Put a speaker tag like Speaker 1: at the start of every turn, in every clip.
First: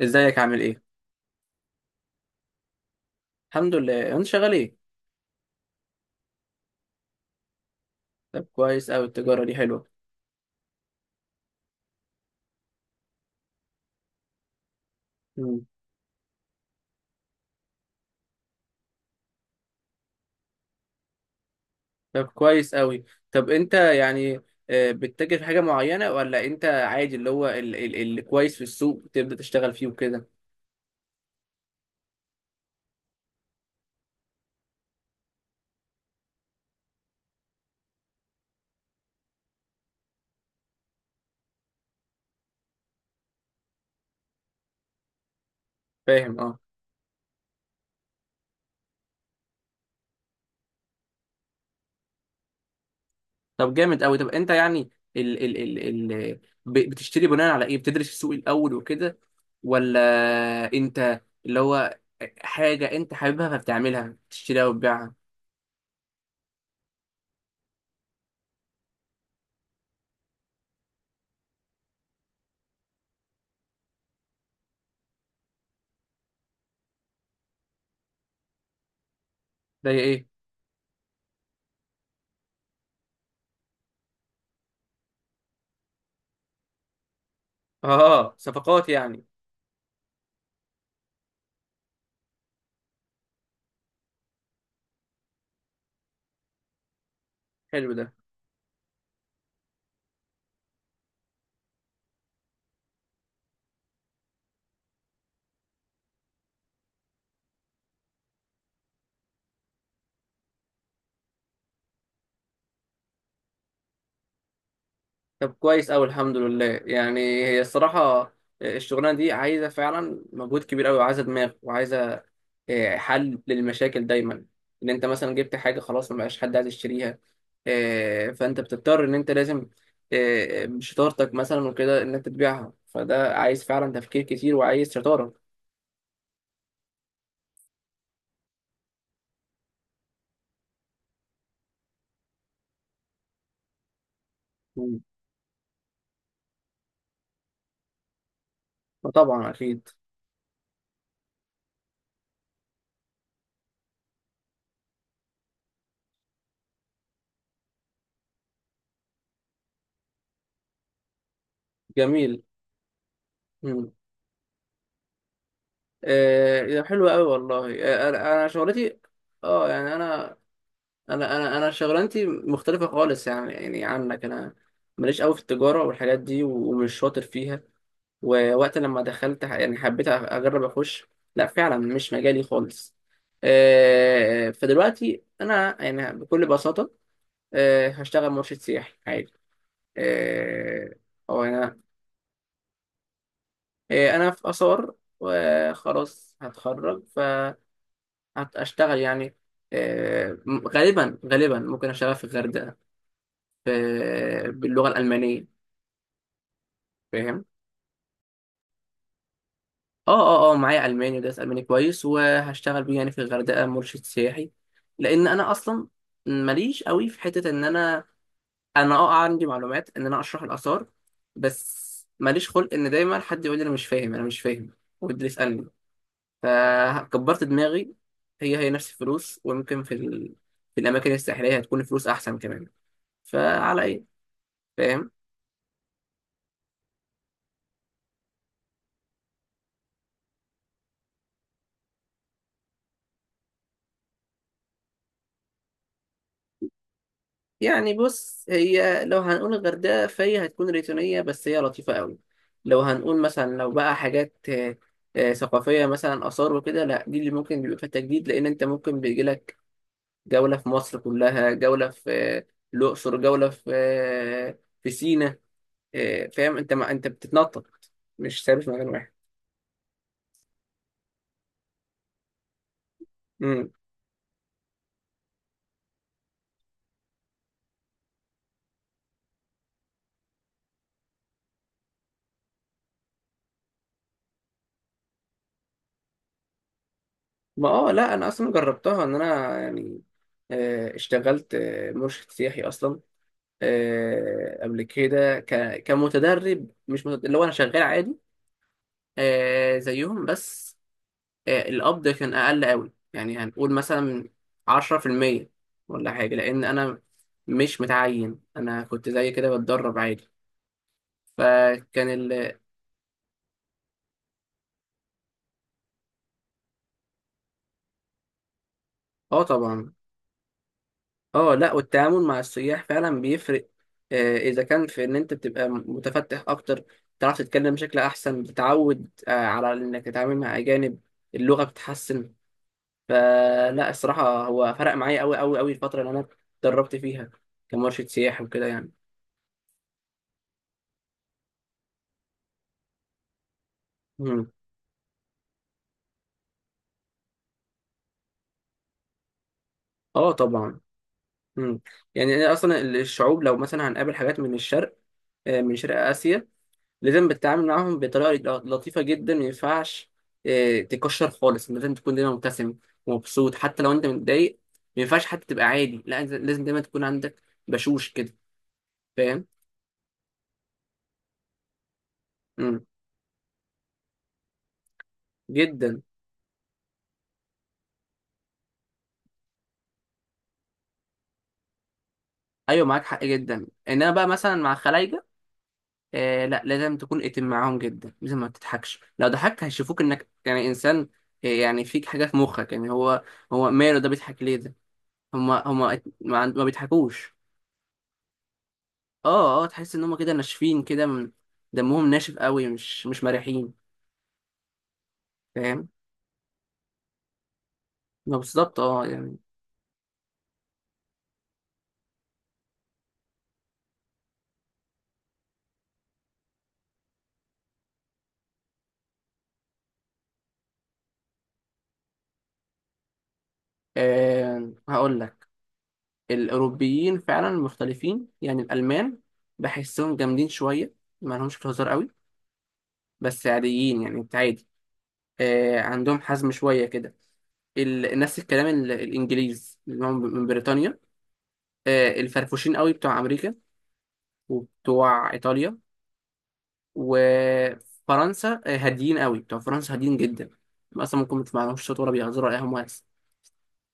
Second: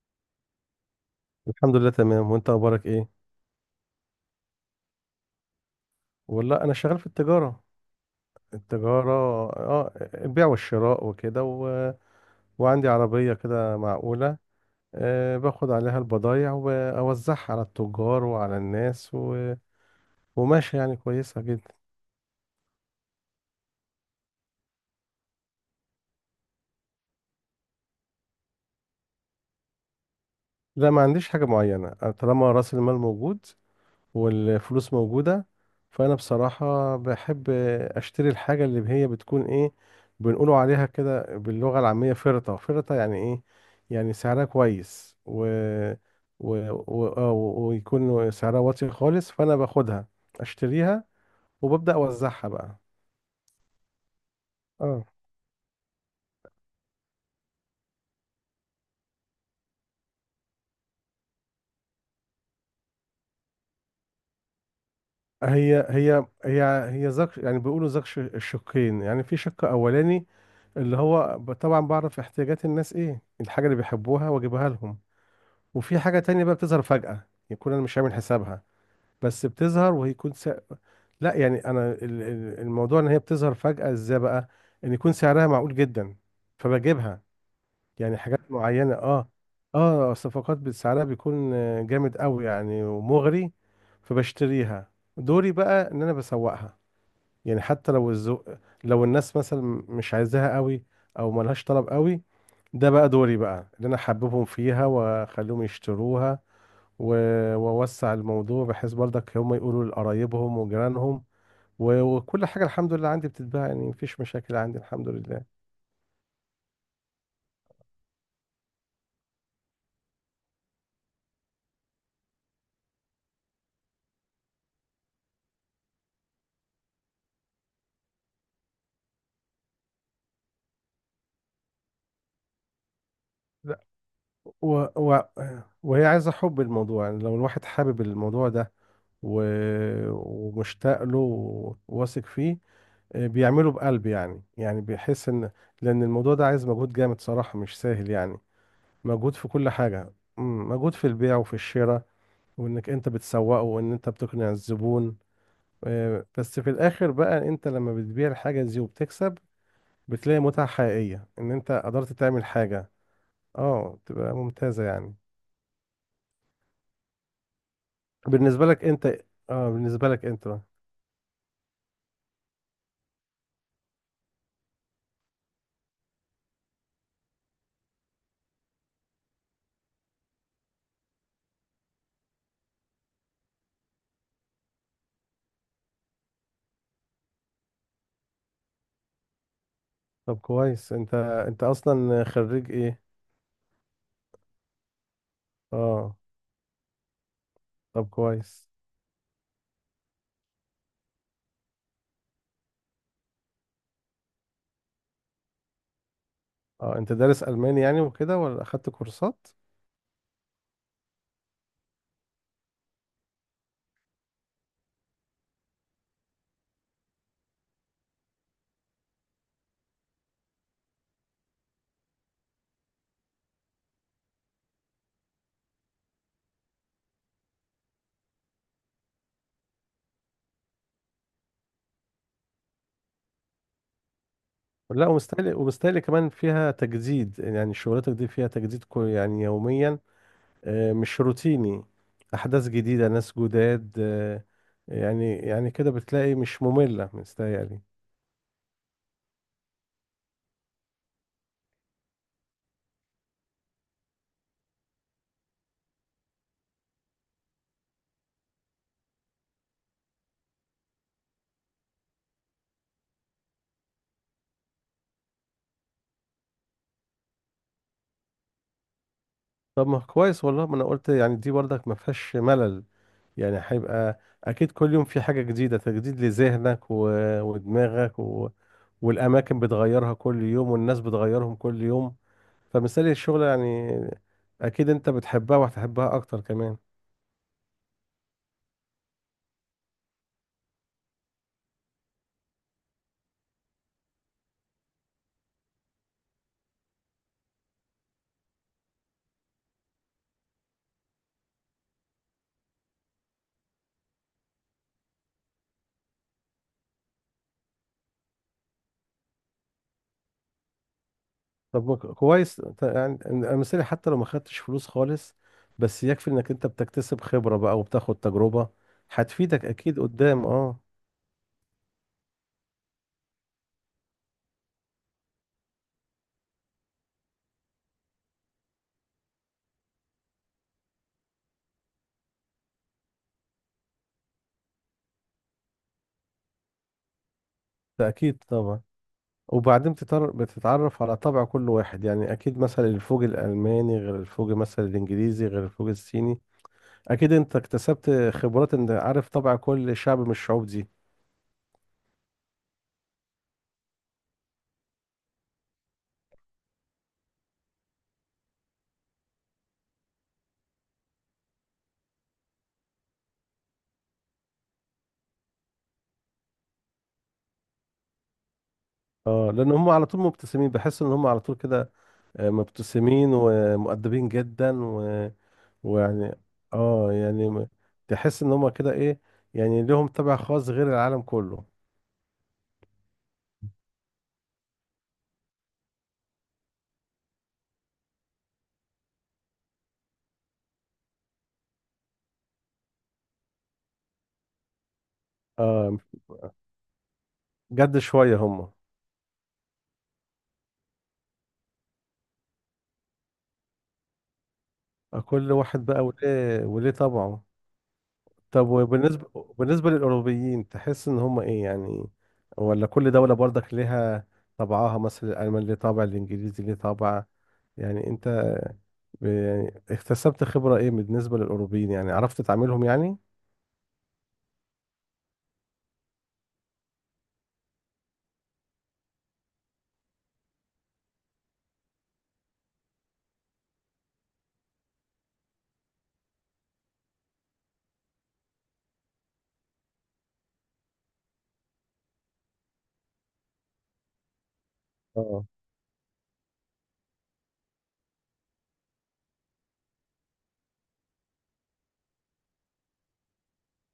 Speaker 1: ازيك؟ عامل ايه؟
Speaker 2: الحمد لله تمام، وانت اخبارك ايه؟
Speaker 1: الحمد لله. انت شغال ايه؟
Speaker 2: والله انا شغال في التجاره.
Speaker 1: طب كويس قوي،
Speaker 2: التجاره.
Speaker 1: التجاره دي حلوه.
Speaker 2: اه، البيع والشراء وكده وعندي عربيه كده معقوله. أه،
Speaker 1: مم.
Speaker 2: باخد عليها البضايع واوزعها على التجار وعلى الناس وماشي يعني كويسه جدا.
Speaker 1: طب كويس قوي. طب انت يعني بتتاجر في حاجه معينه، ولا انت عادي اللي هو اللي كويس في السوق تبدا تشتغل فيه وكده؟
Speaker 2: لا، ما عنديش حاجه معينه، أنا طالما راس المال موجود والفلوس موجودة، فأنا بصراحة بحب أشتري الحاجة اللي هي بتكون إيه، بنقولوا عليها كده باللغة العامية فرطة فرطة، يعني إيه؟ يعني سعرها كويس
Speaker 1: فاهم.
Speaker 2: و...
Speaker 1: اه.
Speaker 2: ويكون سعرها واطي خالص، فأنا باخدها أشتريها وببدأ أوزعها بقى.
Speaker 1: طب جامد قوي. طب انت يعني
Speaker 2: اه،
Speaker 1: ال ال ال ال بتشتري بناء على ايه؟ بتدرس السوق الاول وكده، ولا انت اللي هو حاجه انت حاببها فبتعملها بتشتريها وتبيعها؟
Speaker 2: هي هي هي هي زك، يعني بيقولوا زك الشقين، يعني في شق أولاني اللي هو طبعا بعرف احتياجات الناس، إيه الحاجة اللي بيحبوها وأجيبها لهم. وفي حاجة تانية بقى بتظهر فجأة، يكون أنا مش عامل حسابها، بس
Speaker 1: ده
Speaker 2: بتظهر
Speaker 1: ايه؟
Speaker 2: وهيكون لا، يعني أنا الموضوع إن هي بتظهر فجأة إزاي بقى، إن يكون سعرها معقول جدا فبجيبها، يعني
Speaker 1: اه،
Speaker 2: حاجات
Speaker 1: صفقات
Speaker 2: معينة.
Speaker 1: يعني.
Speaker 2: آه، آه، الصفقات سعرها بيكون جامد قوي يعني، ومغري، فبشتريها، دوري بقى إن أنا بسوقها، يعني
Speaker 1: حلو
Speaker 2: حتى لو
Speaker 1: ده.
Speaker 2: الذوق، لو الناس مثلا مش عايزاها قوي أو ملهاش طلب قوي، ده بقى دوري بقى اللي أنا حببهم فيها وأخليهم يشتروها، ووسع الموضوع بحيث برضك هم يقولوا لقرايبهم وجيرانهم، وكل حاجة الحمد لله عندي بتتباع، يعني مفيش مشاكل عندي الحمد لله.
Speaker 1: طب كويس أوي. الحمد لله. يعني هي الصراحة، الشغلانة دي عايزة فعلا مجهود كبير أوي، وعايزة دماغ، وعايزة حل للمشاكل دايما. إن أنت مثلا جبت حاجة خلاص مبقاش حد عايز يشتريها، فأنت بتضطر إن أنت لازم بشطارتك مثلا وكده إن أنت تبيعها. فده عايز
Speaker 2: لا،
Speaker 1: فعلا تفكير كتير
Speaker 2: و...
Speaker 1: وعايز
Speaker 2: و...
Speaker 1: شطارة.
Speaker 2: وهي عايزة حب الموضوع، يعني لو الواحد حابب الموضوع ده و... ومشتاق له، وواثق فيه، بيعمله بقلب، يعني
Speaker 1: مم.
Speaker 2: بيحس ان لان الموضوع ده عايز مجهود جامد صراحة، مش سهل يعني. مجهود في
Speaker 1: فطبعا
Speaker 2: كل
Speaker 1: أكيد.
Speaker 2: حاجة، مجهود في البيع وفي الشراء، وانك انت بتسوقه، وان انت بتقنع الزبون. بس في الاخر بقى انت لما بتبيع الحاجة دي وبتكسب، بتلاقي متعة حقيقية ان انت قدرت
Speaker 1: جميل.
Speaker 2: تعمل حاجة.
Speaker 1: مم.
Speaker 2: اه، تبقى ممتازة يعني.
Speaker 1: حلو أوي والله. أنا
Speaker 2: بالنسبة لك
Speaker 1: شغلتي.
Speaker 2: انت،
Speaker 1: اه،
Speaker 2: اه،
Speaker 1: يعني
Speaker 2: بالنسبة لك
Speaker 1: انا
Speaker 2: انت بقى.
Speaker 1: انا انا انا شغلانتي مختلفه خالص، يعني عنك. انا ماليش قوي في التجاره والحاجات دي، و- ومش شاطر فيها. ووقت لما دخلت يعني حبيت اجرب اخش. لا، فعلا مش مجالي خالص. فدلوقتي انا يعني بكل بساطه هشتغل مرشد سياحي عادي.
Speaker 2: طب كويس،
Speaker 1: آه،
Speaker 2: انت
Speaker 1: او
Speaker 2: انت
Speaker 1: انا.
Speaker 2: اصلا خريج ايه؟
Speaker 1: انا في اثار،
Speaker 2: اه،
Speaker 1: وخلاص هتخرج.
Speaker 2: طب كويس.
Speaker 1: فهشتغل يعني. آه، غالبا غالبا ممكن اشتغل في الغردقه، باللغة الألمانية.
Speaker 2: اه، انت دارس
Speaker 1: فاهم.
Speaker 2: الماني يعني وكده ولا اخدت كورسات؟
Speaker 1: اه. اه، اه، معايا ألماني ودرس ألماني كويس، وهشتغل بيه يعني في الغردقة مرشد سياحي. لأن أنا أصلا ماليش قوي في حتة إن أنا عندي معلومات إن أنا أشرح الآثار. بس ماليش خلق إن دايما حد يقول لي أنا مش فاهم، أنا مش فاهم، ويبدأ يسألني. فكبرت دماغي. هي نفس الفلوس، ويمكن في في الأماكن الساحلية هتكون الفلوس أحسن كمان. فعلى إيه.
Speaker 2: لا،
Speaker 1: فاهم.
Speaker 2: ومستاهل، ومستاهل كمان فيها تجديد، يعني شغلتك دي فيها تجديد كل يعني يوميا، مش روتيني، احداث جديده، ناس جداد، يعني كده بتلاقي مش ممله، مستاهل.
Speaker 1: يعني بص، هي لو هنقول الغردقة فهي هتكون ريتونية، بس هي لطيفة قوي. لو هنقول مثلا، لو بقى حاجات ثقافية مثلا آثار وكده، لا، دي اللي ممكن بيبقى فيها تجديد. لأن أنت ممكن بيجيلك جولة في مصر كلها، جولة في الأقصر، جولة في في سينا. فاهم أنت، ما أنت بتتنطط، مش ثابت في مكان واحد.
Speaker 2: طب ما كويس والله، ما انا قلت يعني دي برضك ما فيهاش ملل، يعني
Speaker 1: مم.
Speaker 2: هيبقى اكيد كل يوم في حاجه جديده، تجديد لذهنك ودماغك والاماكن بتغيرها كل يوم، والناس بتغيرهم كل يوم، فمثال الشغل يعني، اكيد انت بتحبها وهتحبها اكتر كمان.
Speaker 1: ما اه، لا أنا أصلا جربتها. إن أنا يعني اشتغلت مرشد سياحي أصلا قبل كده كمتدرب. مش متدرب، اللي هو انا شغال عادي زيهم بس. القبض كان اقل قوي، يعني هنقول مثلا 10% ولا حاجه، لان انا مش متعين، انا كنت زي كده بتدرب عادي.
Speaker 2: طب
Speaker 1: فكان.
Speaker 2: كويس يعني مثالي، حتى لو ما خدتش فلوس خالص، بس يكفي انك انت بتكتسب خبرة بقى، وبتاخد تجربة
Speaker 1: اه
Speaker 2: هتفيدك
Speaker 1: طبعا.
Speaker 2: اكيد قدام، اه.
Speaker 1: اه، لا، والتعامل مع السياح فعلا بيفرق. اذا كان في ان انت بتبقى متفتح اكتر، بتعرف تتكلم بشكل احسن، بتتعود على انك تتعامل مع اجانب. اللغه بتتحسن. فلا، الصراحة هو فرق معايا أوي أوي أوي الفترة اللي أنا اتدربت فيها كمرشد
Speaker 2: ده اكيد
Speaker 1: سياحي وكده
Speaker 2: طبعا،
Speaker 1: يعني.
Speaker 2: وبعدين بتتعرف على طبع كل واحد، يعني اكيد مثلا الفوج الالماني غير
Speaker 1: مم.
Speaker 2: الفوج مثلا الانجليزي غير الفوج الصيني، اكيد انت اكتسبت خبرات ان عارف طبع كل شعب من
Speaker 1: اه
Speaker 2: الشعوب
Speaker 1: طبعا.
Speaker 2: دي.
Speaker 1: مم. يعني أنا أصلا الشعوب، لو مثلا هنقابل حاجات من الشرق، من شرق آسيا، لازم بتتعامل معاهم بطريقة لطيفة جدا. ما ينفعش تكشر خالص، لازم تكون دايما مبتسم ومبسوط حتى لو أنت متضايق. ما ينفعش حتى تبقى عادي. لا، أنت لازم دايما تكون عندك بشوش كده. فاهم.
Speaker 2: اه، لان هم على طول مبتسمين، بحس ان هم على طول كده،
Speaker 1: مم.
Speaker 2: مبتسمين ومؤدبين جدا.
Speaker 1: جدا.
Speaker 2: ويعني، اه يعني تحس ان هما كده ايه، يعني لهم طبع خاص غير العالم كله.
Speaker 1: أيوه، معاك حق جدا. إنما بقى مثلا مع خلايجة، لا، لازم تكون اتم معاهم جدا، لازم ما تضحكش. لو ضحكت هيشوفوك انك يعني انسان، يعني فيك حاجه في مخك. يعني هو ماله ده، بيضحك ليه ده؟ هما
Speaker 2: اه،
Speaker 1: ما بيضحكوش.
Speaker 2: جد شوية هما،
Speaker 1: اه، اه، تحس ان هما كده ناشفين كده، دمهم ناشف قوي، مش مرحين.
Speaker 2: كل واحد
Speaker 1: فاهم.
Speaker 2: بقى وليه وليه طبعه.
Speaker 1: ما
Speaker 2: طب،
Speaker 1: بالظبط، اه يعني.
Speaker 2: وبالنسبة للأوروبيين تحس ان هما ايه يعني، ولا كل دولة برضك ليها طبعها، مثلا الألمان ليه طابع، الإنجليزي ليه طابع؟ يعني انت يعني اكتسبت خبرة ايه بالنسبة للأوروبيين، يعني عرفت تعاملهم يعني؟
Speaker 1: هقول لك. الاوروبيين فعلا مختلفين. يعني الالمان بحسهم جامدين شويه، ما لهمش في الهزار قوي، بس عاديين، يعني انت عادي. عندهم حزم شويه كده. نفس الكلام. الانجليز اللي هم من بريطانيا، الفرفوشين قوي بتوع امريكا وبتوع
Speaker 2: اه،
Speaker 1: ايطاليا وفرنسا. هاديين قوي بتوع فرنسا، هاديين جدا. اصلا ممكن ما تسمعلهمش صوت، ولا بيهزروا ولا اي، هم وهس.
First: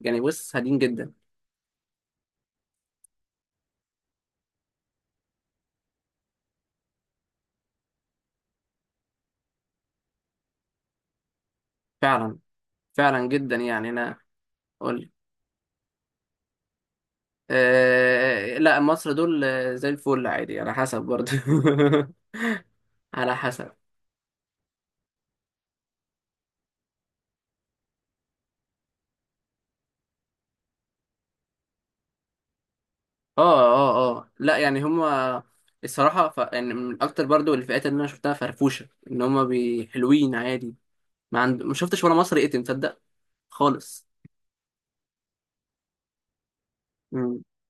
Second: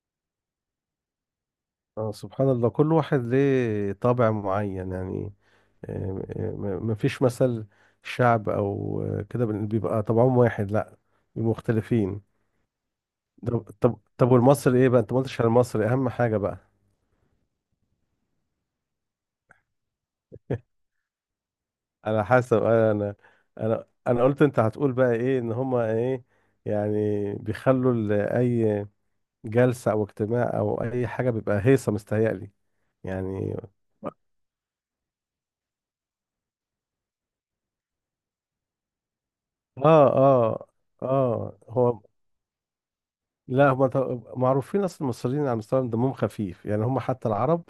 Speaker 1: يعني بص، هاديين جدا.
Speaker 2: اه، سبحان الله، كل واحد ليه طابع معين يعني، ما فيش مثل شعب او كده بيبقى طبعهم واحد، لا، بيبقوا مختلفين.
Speaker 1: فعلا. فعلا جدا
Speaker 2: طب،
Speaker 1: يعني
Speaker 2: طب،
Speaker 1: انا.
Speaker 2: طب، والمصري ايه
Speaker 1: اقول
Speaker 2: بقى؟
Speaker 1: لك.
Speaker 2: انت ما قلتش على المصري، اهم حاجه بقى.
Speaker 1: أه، لا مصر دول زي الفل، عادي على حسب برضه.
Speaker 2: على حسب، انا انا
Speaker 1: على حسب.
Speaker 2: انا انا قلت انت هتقول بقى ايه، ان هما ايه، يعني بيخلوا اي جلسه او اجتماع او اي حاجه بيبقى هيصه مستهيألي يعني.
Speaker 1: اه، اه، اه، لا يعني هما الصراحة يعني من أكتر برضو الفئات اللي أنا شفتها فرفوشة، إن هما
Speaker 2: اه،
Speaker 1: حلوين
Speaker 2: اه،
Speaker 1: عادي.
Speaker 2: اه،
Speaker 1: ما
Speaker 2: هو
Speaker 1: شفتش ولا مصري يتم تصدق
Speaker 2: لا، هم
Speaker 1: خالص.
Speaker 2: معروفين اصلا، المصريين على مستوى دمهم خفيف، يعني هم حتى
Speaker 1: مم.
Speaker 2: العرب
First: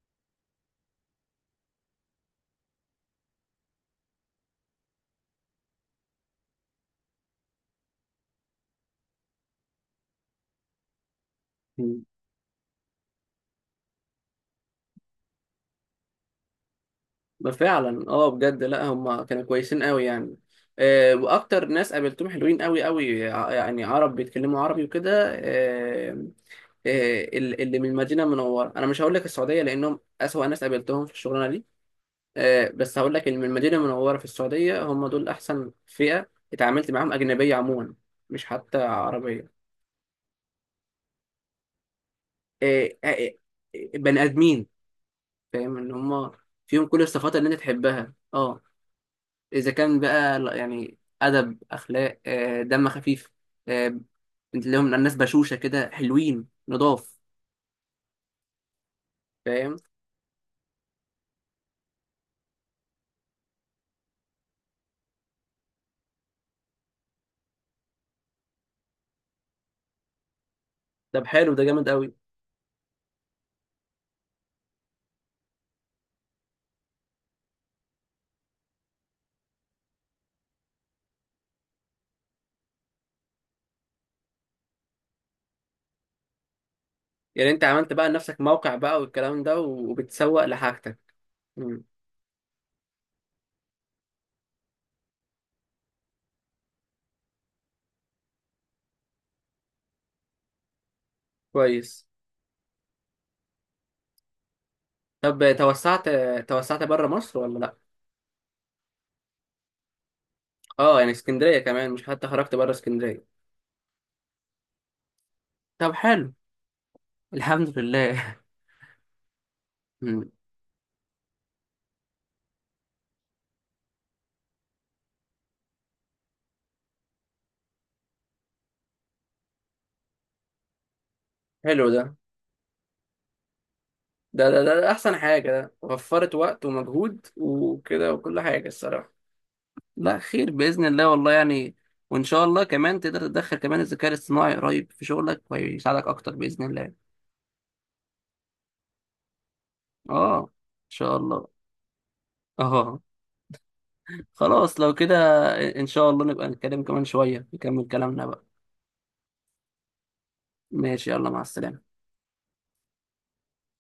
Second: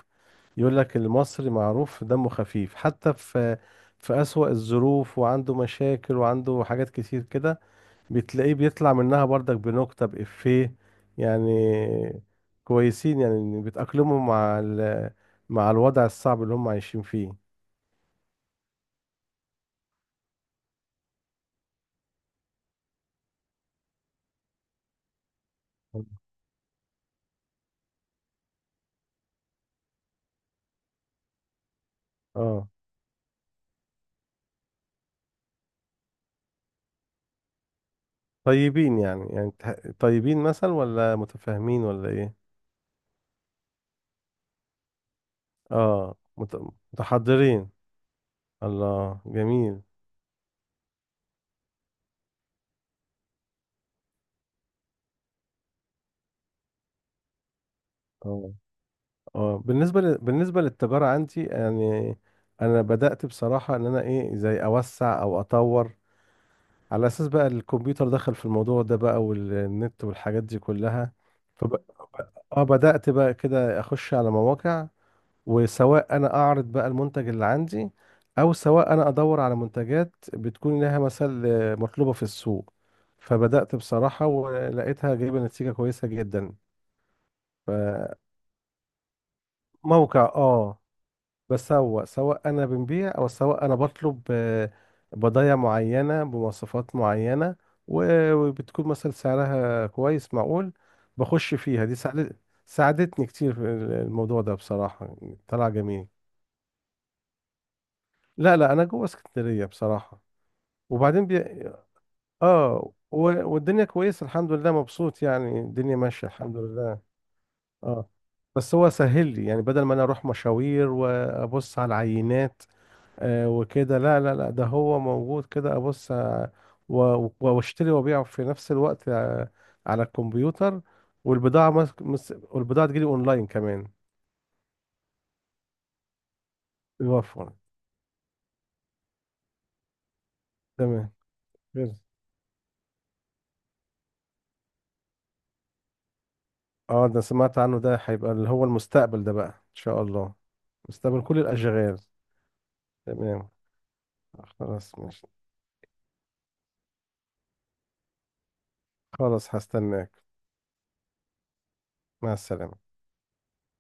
Speaker 2: يقول لك المصري معروف دمه خفيف، حتى في أسوأ الظروف وعنده مشاكل وعنده حاجات كتير كده، بتلاقيه بيطلع منها برضك بنكتة بإفيه يعني.
Speaker 1: مم.
Speaker 2: كويسين، يعني بيتأقلموا مع الوضع الصعب اللي هم عايشين فيه.
Speaker 1: ده فعلا، اه بجد. لا، هما كانوا كويسين قوي يعني. وأكتر ناس قابلتهم حلوين قوي قوي، يعني عرب بيتكلموا عربي وكده. آه اللي من المدينة المنورة، أنا مش هقول لك السعودية لأنهم أسوأ ناس قابلتهم في الشغلانة دي.
Speaker 2: اه،
Speaker 1: بس هقول لك ان من المدينه المنوره في السعوديه، هم دول احسن فئه اتعاملت معاهم اجنبيه عموما، مش حتى
Speaker 2: طيبين يعني،
Speaker 1: عربيه.
Speaker 2: طيبين مثلا، ولا متفاهمين، ولا ايه؟
Speaker 1: آه، آه، بني ادمين. فاهم ان
Speaker 2: اه،
Speaker 1: هم فيهم كل الصفات اللي انت
Speaker 2: متحضرين،
Speaker 1: تحبها، اه.
Speaker 2: الله
Speaker 1: اذا
Speaker 2: جميل.
Speaker 1: كان بقى يعني ادب، اخلاق، دم خفيف، آه، لهم الناس بشوشه كده، حلوين نضاف.
Speaker 2: اه، اه،
Speaker 1: فاهم.
Speaker 2: بالنسبة للتجارة عندي يعني، أنا بدأت بصراحة إن أنا إيه، زي أوسع أو أطور، على أساس بقى الكمبيوتر دخل في الموضوع ده بقى، والنت والحاجات دي كلها،
Speaker 1: طب حلو ده،
Speaker 2: فب...
Speaker 1: جامد قوي.
Speaker 2: اه، بدأت بقى كده أخش على مواقع، وسواء أنا أعرض بقى المنتج اللي عندي، أو سواء أنا أدور على منتجات بتكون لها مثل مطلوبة في السوق، فبدأت بصراحة ولقيتها جايبة نتيجة كويسة جدا.
Speaker 1: يعني انت عملت بقى لنفسك موقع بقى والكلام ده،
Speaker 2: فموقع،
Speaker 1: وبتسوق
Speaker 2: اه،
Speaker 1: لحاجتك؟ مم.
Speaker 2: بسوق، سواء انا بنبيع او سواء انا بطلب، بضايع معينه بمواصفات معينه، وبتكون مثلا سعرها كويس معقول، بخش فيها، دي
Speaker 1: كويس.
Speaker 2: ساعدت، ساعدتني كتير في الموضوع ده بصراحه.
Speaker 1: طب
Speaker 2: طلع جميل.
Speaker 1: توسعت؟ توسعت بره مصر ولا لا؟
Speaker 2: لا، لا، انا جوه اسكندريه بصراحه،
Speaker 1: اه، يعني
Speaker 2: وبعدين
Speaker 1: اسكندريه كمان، مش حتى خرجت بره
Speaker 2: اه،
Speaker 1: اسكندريه.
Speaker 2: والدنيا كويسه الحمد لله، مبسوط يعني،
Speaker 1: طب
Speaker 2: الدنيا ماشيه
Speaker 1: حلو.
Speaker 2: الحمد لله.
Speaker 1: الحمد
Speaker 2: اه،
Speaker 1: لله.
Speaker 2: بس هو سهل لي يعني، بدل ما انا اروح
Speaker 1: مم.
Speaker 2: مشاوير وابص على العينات، وكده، لا، لا، لا، ده هو موجود كده، ابص، واشتري وابيع في نفس الوقت، على الكمبيوتر، والبضاعة
Speaker 1: حلو ده
Speaker 2: والبضاعة تجيلي اونلاين كمان،
Speaker 1: ده ده, ده, ده احسن حاجه. ده وفرت وقت ومجهود
Speaker 2: بيوفر،
Speaker 1: وكده وكل حاجه الصراحه. لا خير باذن الله
Speaker 2: تمام.
Speaker 1: والله يعني.
Speaker 2: غير-
Speaker 1: وان شاء الله كمان تقدر تدخل كمان الذكاء الاصطناعي قريب في شغلك، ويساعدك اكتر باذن الله.
Speaker 2: اه، ده سمعت عنه، ده هيبقى اللي هو المستقبل ده بقى ان شاء الله،
Speaker 1: اه، ان شاء
Speaker 2: مستقبل كل
Speaker 1: الله.
Speaker 2: الاشغال.
Speaker 1: اه.
Speaker 2: تمام،
Speaker 1: خلاص لو
Speaker 2: خلاص،
Speaker 1: كده.
Speaker 2: ماشي،
Speaker 1: ان شاء الله نبقى نتكلم كمان شويه، نكمل كلامنا بقى.
Speaker 2: خلاص، هستناك،
Speaker 1: ماشي، يلا مع السلامه.
Speaker 2: مع السلامة.